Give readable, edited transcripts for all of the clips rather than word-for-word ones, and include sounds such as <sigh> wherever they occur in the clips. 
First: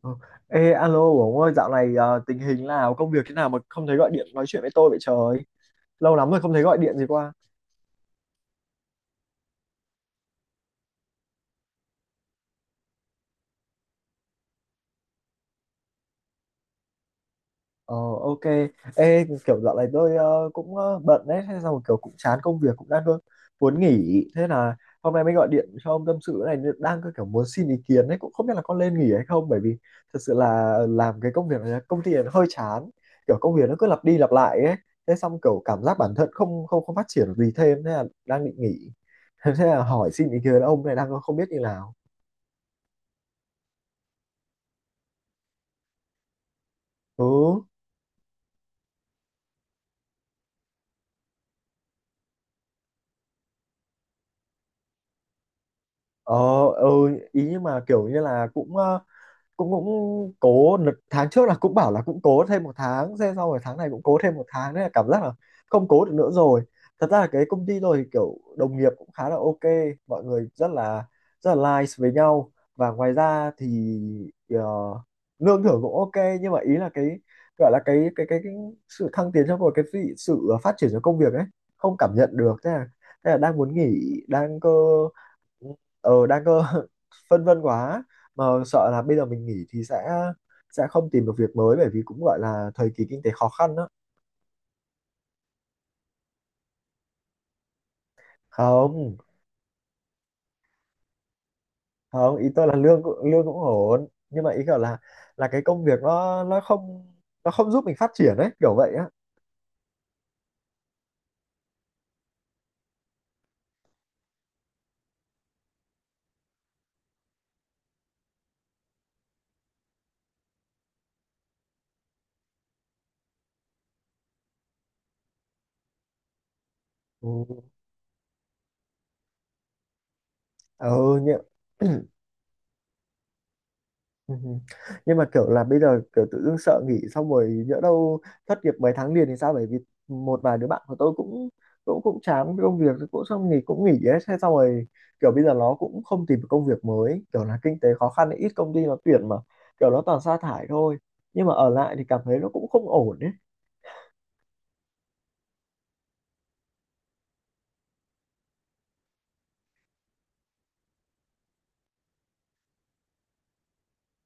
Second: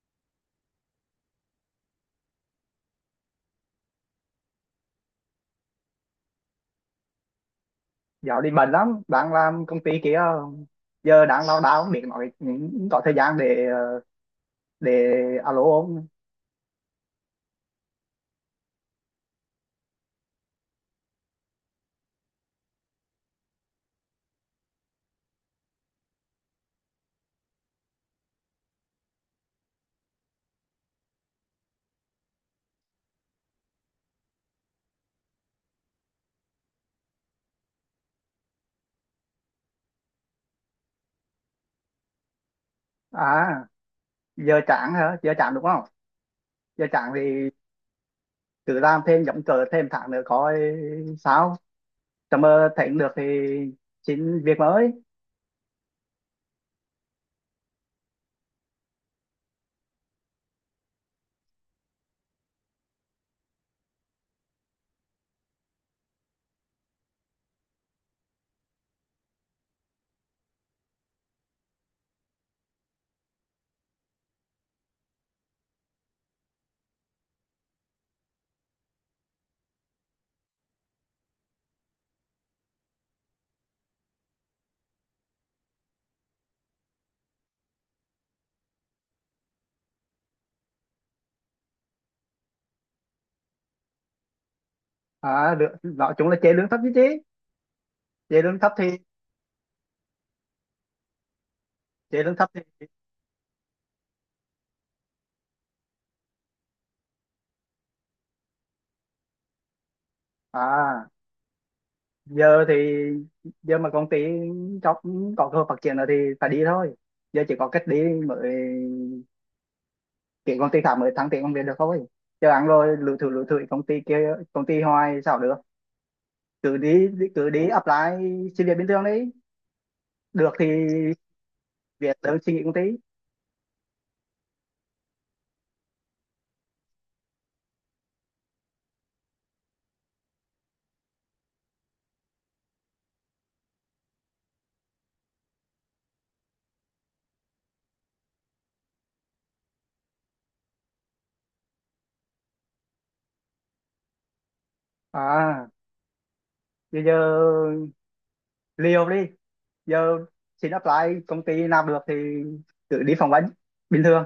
Ờ. Ê, alo Bổng ơi, dạo này tình hình nào, công việc thế nào mà không thấy gọi điện nói chuyện với tôi vậy trời? Lâu lắm rồi không thấy gọi điện gì qua. Dạo đi bận lắm, đang làm công ty kia. Giờ đang lao đao không biết nói, có thời gian để để alo không. Ờ ok. Ê kiểu dạo này tôi cũng bận đấy. Thế xong kiểu cũng chán công việc cũng đang cơ, muốn nghỉ. Thế là hôm nay mới gọi điện cho ông tâm sự này. Đang cơ kiểu muốn xin ý kiến đấy. Cũng không biết là có nên nghỉ hay không. Bởi vì thật sự là làm cái công việc này công ty này nó hơi chán. Kiểu công việc nó cứ lặp đi lặp lại ấy. Thế xong kiểu cảm giác bản thân không không không phát triển được gì thêm. Thế là đang định nghỉ. <laughs> Thế là hỏi xin ý kiến ông này đang không biết như nào. À, giờ chán hả? Giờ chán đúng không? Giờ chán thì Ừ. cứ làm thêm giống cờ thêm tháng nữa coi sao, tầm mơ thấy không được thì xin việc mới. Ờ, ừ, ý nhưng mà kiểu như là cũng cũng cũng cố tháng trước là cũng bảo là cũng cố thêm một tháng, thế sau rồi tháng này cũng cố thêm một tháng, nên là cảm giác là không cố được nữa rồi. Thật ra là cái công ty rồi kiểu đồng nghiệp cũng khá là ok, mọi người rất là nice với nhau. Và ngoài ra thì ờ, lương thưởng cũng ok, nhưng mà ý là cái gọi là cái sự thăng tiến trong một cái sự phát triển trong công việc ấy không cảm nhận được, thế là đang muốn nghỉ đang cơ. Ờ đang cơ. <laughs> Phân vân quá. Mà sợ là bây giờ mình nghỉ thì sẽ không tìm được việc mới bởi vì cũng gọi là thời kỳ kinh tế khó khăn đó. À được, nói chung là chế lương thấp chứ chứ chế lương thấp thì, Không, chế lương không, ý thấp tôi là thì. Lương cũng ổn, nhưng mà ý kiểu là cái công việc nó nó không giúp mình phát triển ấy, kiểu vậy á. À giờ thì, giờ mà công ty cho có cơ hội phát triển nữa thì phải đi thôi. Giờ chỉ có cách đi mới, tiếng công ty khác mới thăng tiền công việc được không ấy, chứ ăn rồi lủi thủi công ty kia, công ty hoài sao được. Cứ đi, cứ đi Ừ, apply xin việc bình thường đấy, được thì ừ nhỉ. <clears throat> việc đơn xin nghỉ công ty. Ừ. Nhưng mà kiểu là bây giờ kiểu tự dưng sợ nghỉ xong rồi nhỡ đâu thất nghiệp mấy tháng liền thì sao, bởi vì một vài đứa bạn của tôi cũng cũng cũng chán cái công việc cũng xong nghỉ cũng nghỉ ấy, thế xong rồi kiểu bây giờ nó cũng không tìm được công việc mới, kiểu là kinh tế khó khăn ấy, ít công ty nó tuyển mà kiểu nó toàn sa thải thôi. Nhưng mà ở lại thì cảm thấy nó cũng không ổn đấy. À bây giờ liều đi, giờ xin apply công ty nào được thì cứ đi phỏng vấn bình thường,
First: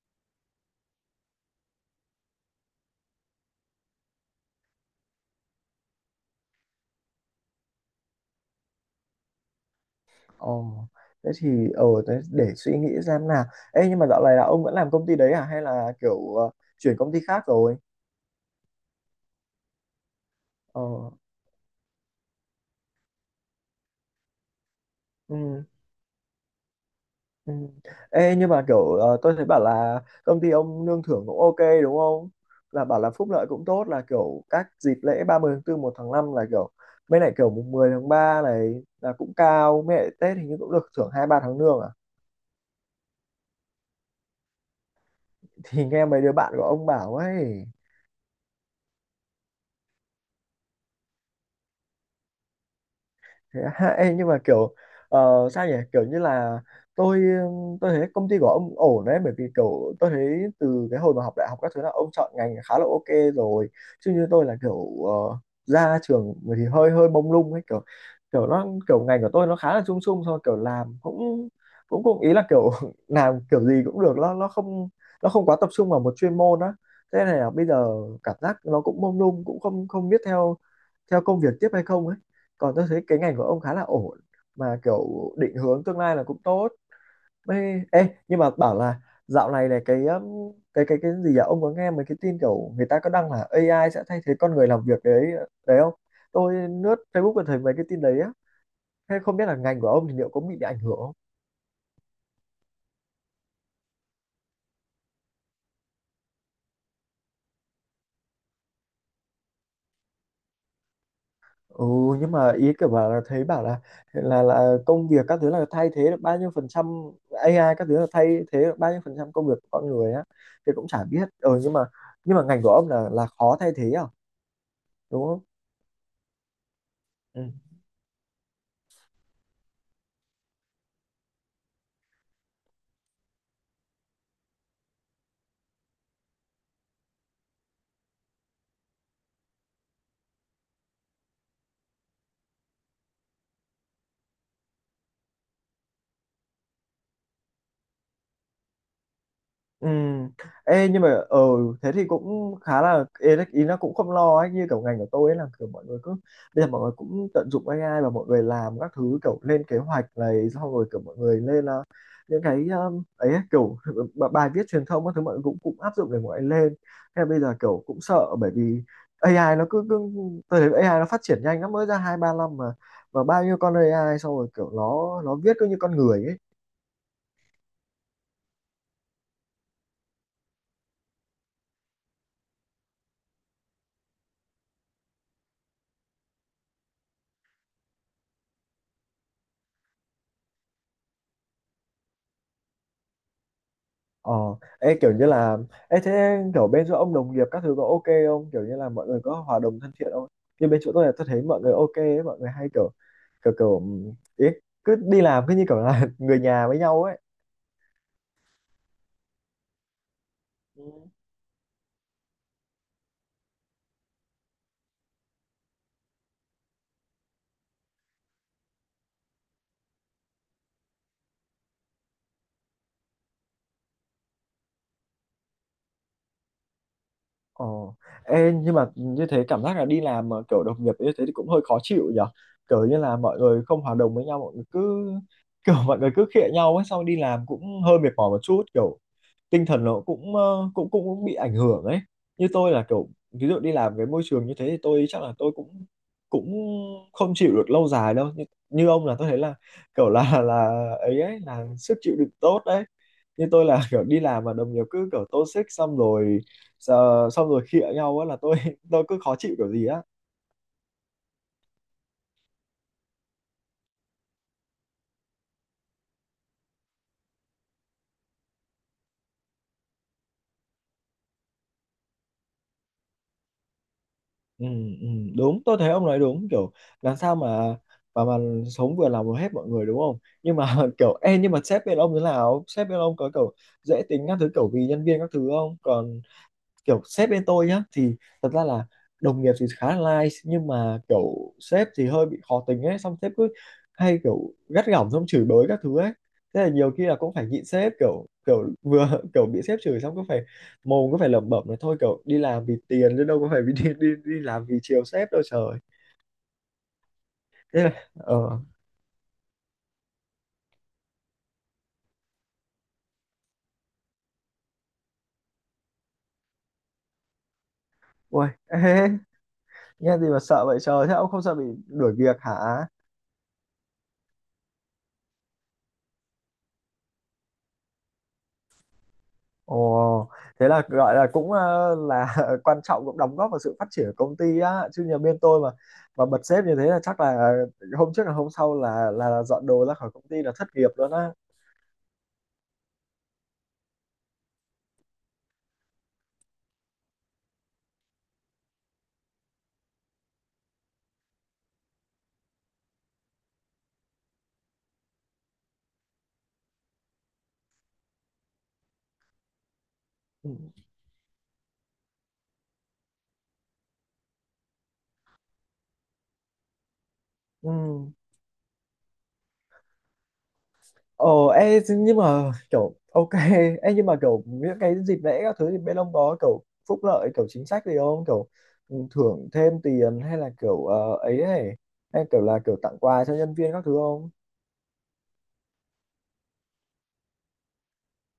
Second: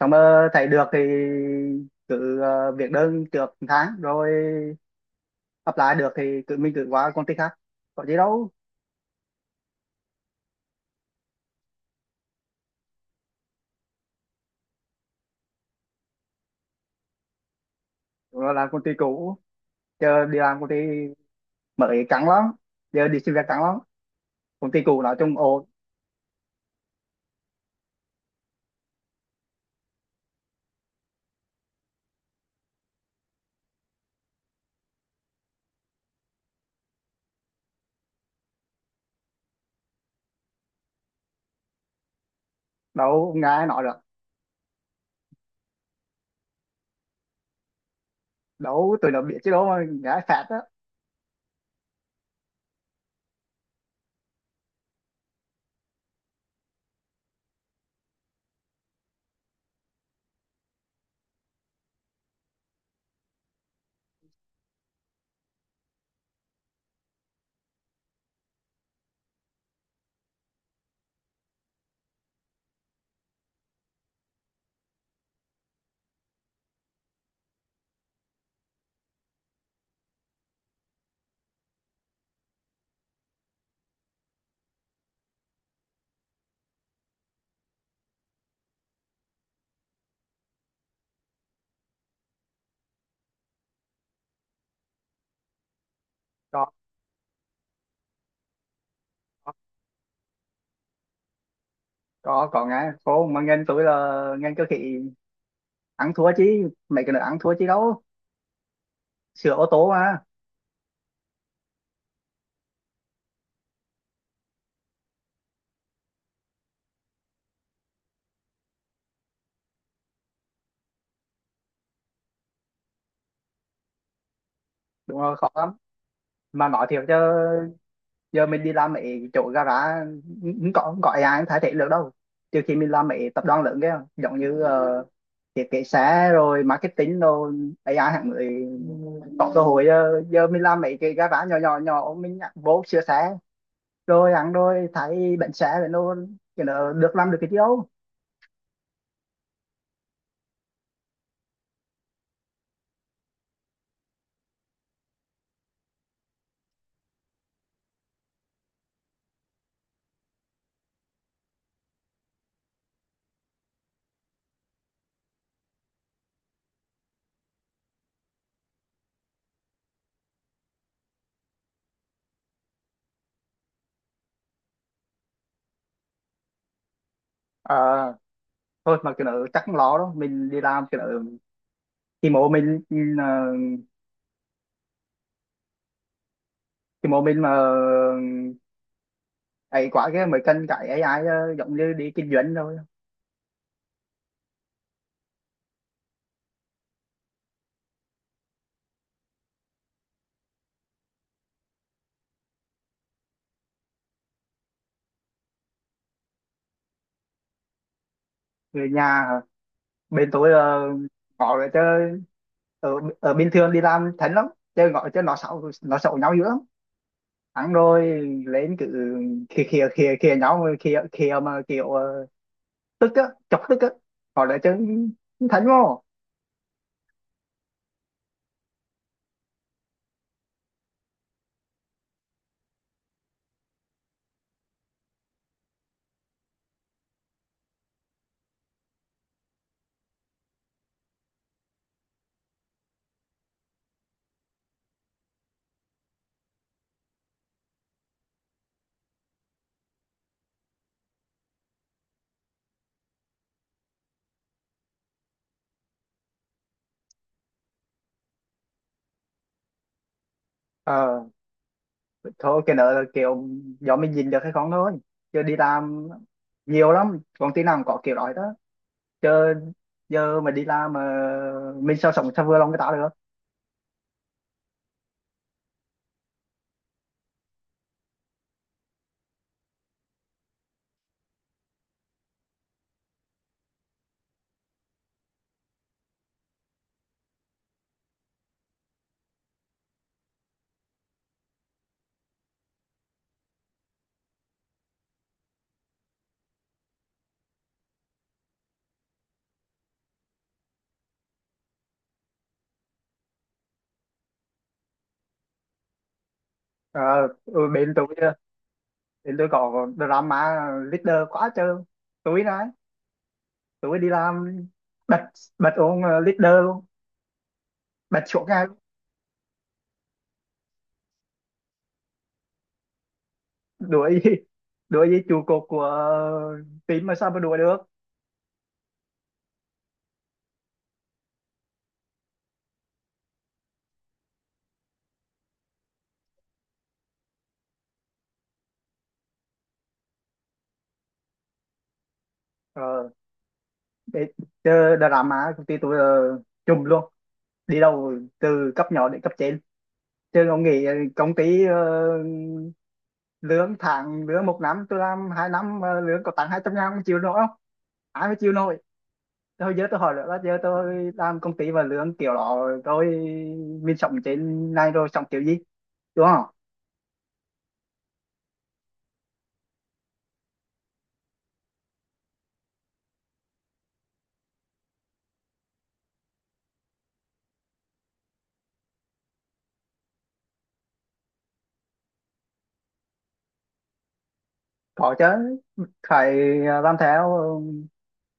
xong mà thấy được thì cứ việc đơn trước một tháng, rồi apply được thì mình cứ qua công ty khác, có gì đâu. Ồ, thế thì ờ thế để suy nghĩ xem nào. Ê nhưng mà dạo này là ông vẫn làm công ty đấy à hay là kiểu chuyển công ty khác rồi? Rồi làm công ty cũ, chờ đi làm công ty Ờ. Mỹ căng lắm, giờ đi xin việc căng lắm, công ty cũ nói chung Ừ. ồ. Ừ. Ê, nhưng mà kiểu tôi thấy bảo là công ty ông lương thưởng cũng ok đúng không? Là bảo là phúc lợi cũng tốt là kiểu các dịp lễ 30 tháng tư một tháng 5 là kiểu, mấy lại kiểu mùng 10 tháng 3 này là cũng cao, mấy lại Tết hình như cũng được thưởng 2 3 tháng lương à? Đâu, nghe nói được Thì nghe mấy đứa bạn của ông bảo ấy. đâu, tụi nó biết chứ đâu mà nghe phạt á. Thế á. <laughs> Ê, nhưng mà kiểu ờ, sao nhỉ, kiểu như là tôi tôi thấy công ty của ông ổn đấy, bởi vì kiểu tôi thấy từ cái hồi mà học đại học các thứ là ông chọn ngành khá là ok rồi, chứ như tôi là kiểu ra trường thì hơi hơi mông lung ấy, kiểu kiểu nó kiểu ngành của tôi nó khá là chung chung thôi, kiểu làm cũng cũng cũng ý là kiểu <laughs> làm kiểu gì cũng được, nó nó không quá tập trung vào một chuyên môn á. Thế này là bây giờ cảm giác nó cũng mông lung, cũng không không biết theo theo công việc tiếp hay không ấy. Còn tôi thấy cái ngành của ông khá là ổn, mà kiểu định hướng tương lai là cũng tốt. Ê, ê nhưng mà bảo là dạo này này cái cái gì à, ông có nghe mấy cái tin kiểu người ta có đăng là AI sẽ thay thế con người làm việc đấy đấy không? Tôi Có, lướt Facebook và thấy mấy cái tin đấy á. Thế không biết là ngành của ông thì liệu có bị ảnh hưởng không? Có nghe, cô mà nghe tôi là nghe cơ khí ăn thua, chứ mấy cái nữa ăn thua chứ đâu, sửa ô tô mà. Ừ, nhưng mà ý kiểu bảo là thấy bảo là công việc các thứ là thay thế được bao nhiêu phần trăm, AI các thứ là thay thế được bao nhiêu phần trăm công việc của con người á thì cũng chả biết. Ừ, nhưng mà ngành của ông là khó thay thế à Đúng đúng rồi, không? khó lắm. Mà nói thiệt chứ Ừ. giờ mình đi làm mấy chỗ gara không có ai ai thay thế được đâu. Trừ khi mình làm mấy tập đoàn lớn kia giống như thiết kế xe rồi marketing rồi AI hạng người có cơ hội. Giờ mình làm mấy cái gara nhỏ nhỏ nhỏ mình nhặt vô sửa xe, rồi ăn rồi thấy bệnh xe rồi nó, cái nó được làm được cái gì đâu. Ừ. Ê, nhưng mà ờ thế thì cũng khá là ý nó cũng không lo ấy, như kiểu ngành của tôi ấy là kiểu mọi người cứ bây giờ mọi người cũng tận dụng AI, và mọi người làm các thứ kiểu lên kế hoạch này, xong rồi kiểu mọi người lên những cái ấy ấy, kiểu bài viết truyền thông các thứ mọi người cũng cũng áp dụng để mọi người lên. Thế là bây giờ kiểu cũng sợ bởi vì AI nó cứ, tôi thấy AI nó phát triển nhanh, nó mới ra 2 3 năm mà, và bao nhiêu con AI, xong rồi kiểu nó viết cứ như con người ấy. Ờ, thôi mà cái nó chắc không lo đâu, mình đi làm cái nó thì mộ mình, thì mộ mình mà ấy quá cái mới cần cái AI, giống như đi kinh doanh rồi. Ờ, ê, kiểu như là ê, thế kiểu bên chỗ ông đồng nghiệp các thứ có ok không? Kiểu như là mọi người có hòa đồng thân thiện không? Như bên chỗ tôi là tôi thấy mọi người ok ấy, mọi người hay kiểu kiểu kiểu ý, cứ đi làm cứ như kiểu là <laughs> người nhà với nhau ấy. Người nhà hả? Bên tôi ờ, Ừ. có rồi chứ. Ở, ở bình thường đi làm thánh lắm, chơi gọi cho nó xấu, nó xấu nhau dữ lắm, ăn rồi lên cứ khịa khìa khìa khìa nhau, rồi khìa khịa mà kiểu tức á, chọc tức á, họ lại chứ, thánh vô. Ờ, ê, nhưng mà như thế cảm giác là đi làm mà kiểu đồng nghiệp như thế thì cũng hơi khó chịu nhở. Kiểu như là mọi người không hòa đồng với nhau, mọi người cứ <laughs> kiểu mọi người cứ khịa nhau ấy, xong đi làm cũng hơi mệt mỏi một chút, kiểu tinh thần nó cũng cũng bị ảnh hưởng ấy. Như tôi là kiểu ví dụ đi làm cái môi trường như thế thì tôi chắc là tôi cũng cũng không chịu được lâu dài đâu. Như, như ông là tôi thấy là kiểu là ấy ấy là sức chịu đựng tốt đấy. Như tôi là <laughs> kiểu đi làm mà đồng nghiệp cứ kiểu toxic xong rồi xong rồi khịa nhau á là tôi <laughs> tôi cứ khó chịu kiểu gì á. Ờ thôi cái nợ là kiểu do mình nhìn được hay không thôi, chứ đi làm nhiều lắm, công ty nào cũng có kiểu đó đó chứ. Giờ mà đi làm mà mình sao, sống sao vừa lòng người ta được. Ừ, ừ, đúng, tôi thấy ông nói đúng, kiểu làm sao mà mà sống vừa lòng hết mọi người đúng không, nhưng mà <laughs> kiểu ê nhưng mà sếp bên ông thế nào, sếp bên ông có kiểu dễ tính các thứ kiểu vì nhân viên các thứ không, còn kiểu sếp bên tôi nhá thì thật ra là đồng nghiệp thì khá là nice, nhưng mà kiểu sếp thì hơi bị khó tính ấy, xong sếp cứ hay kiểu gắt gỏng xong chửi bới các thứ ấy. Thế là nhiều khi là cũng phải nhịn sếp kiểu kiểu vừa <laughs> kiểu bị sếp chửi xong cứ phải mồm cứ phải lẩm bẩm là thôi, kiểu đi làm vì tiền chứ đâu có phải vì đi, đi đi làm vì chiều sếp đâu trời. ờ Thế bên là tôi ờ thì tôi có drama leader quá trời. Tối đấy, tối đi làm bật, bật ông leader luôn, bật chỗ ui ngay luôn. ê. <laughs> Nghe gì mà sợ vậy trời, thế ông không sợ bị đuổi việc hả? Đuổi? <laughs> Đuổi với trụ cột của team mà sao mà đuổi được. Ồ, thế là gọi là cũng là <laughs> quan trọng, cũng đóng góp vào sự phát triển của công ty á, chứ nhà bên tôi mà bật sếp như thế là chắc là hôm trước là hôm sau là dọn đồ ra khỏi công ty là thất nghiệp luôn á. Ờ để chơi drama, công ty tôi ờ, trùm luôn, đi đâu từ cấp nhỏ đến cấp trên. Chứ ông nghĩ công ty lương tháng, lương một năm, tôi làm hai năm mà lương có tặng hai trăm ngàn, không chịu nổi không? Ai mà chịu nổi. Thôi giờ tôi hỏi nữa là Ừ. giờ tôi làm công ty và lương kiểu đó, tôi mình sống trên này rồi sống kiểu gì, đúng không. Ừ. Ồ, ê, nhưng mà kiểu ok. <laughs> Ê, nhưng mà kiểu những cái dịp lễ các thứ thì bên ông có kiểu phúc lợi kiểu chính sách gì không, kiểu thưởng thêm tiền hay là kiểu ấy ấy, hay kiểu là kiểu tặng quà cho nhân viên các thứ không? Có chứ, phải. À, làm theo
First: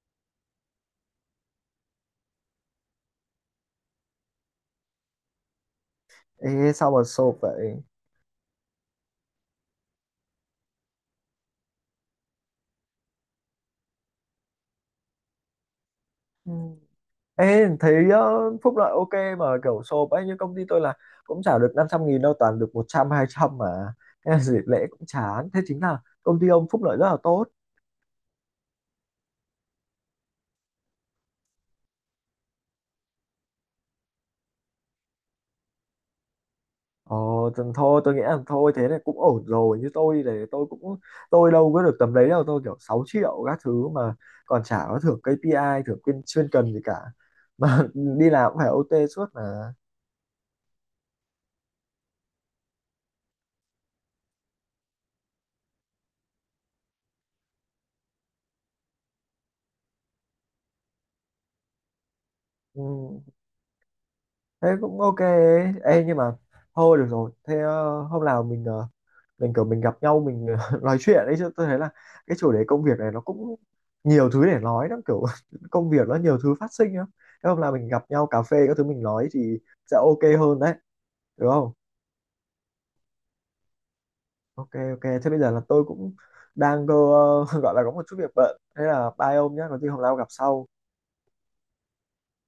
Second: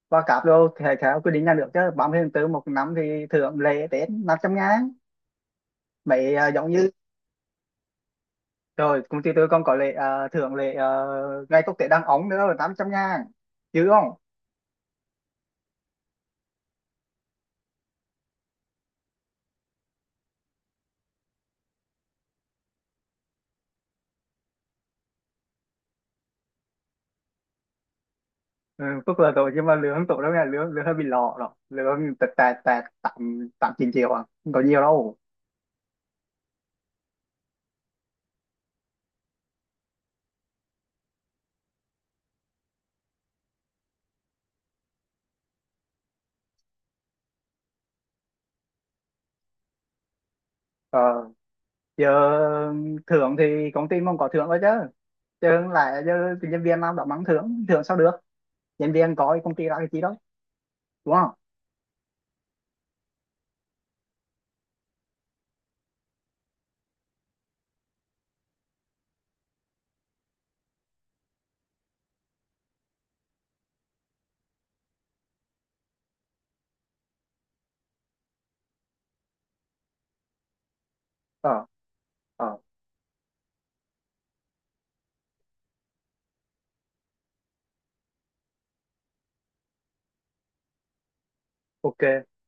và cáp đâu thì phải theo quy định nhà nước chứ, 30 tháng 4 một năm thì thưởng lễ, Tết 500 ngàn mấy à, giống Ê như. sao mà sộp vậy. Rồi công ty tôi còn có lễ à, thưởng lễ à, ngày quốc tế đăng ống nữa là 800 ngàn chứ không. Ừ. Ê, thấy phúc lợi ok mà kiểu sộp ấy, như công ty tôi là cũng trả được 500 nghìn đâu, toàn được 100 trăm 200 mà. Thế là dịp lễ cũng chán, thế chính là công ty ông phúc lợi rất là tốt. Ừ, phúc là rồi, nhưng mà lương tổ đâu nghe, lương lương hơi bị lọ rồi, lương tẹt tẹt tẹt tám, tám chín triệu à, không có nhiều đâu. Ồ, thì thôi tôi nghĩ là thôi thế này cũng ổn rồi, như tôi thì tôi đâu có được tầm đấy đâu, tôi kiểu 6 triệu các thứ mà, còn chả có thưởng KPI, thưởng chuyên chuyên cần gì cả mà, <laughs> đi làm cũng phải OT suốt mà. Ờ, giờ thưởng thì công ty mong có thưởng thôi chứ, chứ không lẽ giờ nhân viên làm đó mắng thưởng thưởng sao được. Nhân viên có, công ty ra cái chi đó, đúng không. Ừ. Thế cũng ok ấy. Ê, nhưng mà thôi được rồi, thế hôm nào mình mình kiểu mình gặp nhau mình <laughs> nói chuyện ấy, chứ tôi thấy là cái chủ đề công việc này nó cũng nhiều thứ để nói lắm, kiểu <laughs> công việc nó nhiều thứ phát sinh lắm. Thế hôm nào mình gặp nhau cà phê các thứ mình nói thì sẽ ok hơn đấy, được Ờ, không? ờ, Ok, ok, thế bây giờ là tôi cũng đang cơ, <laughs> gọi là có một chút việc bận, thế là bye ông nhé, có gì hôm nào gặp sau. ok.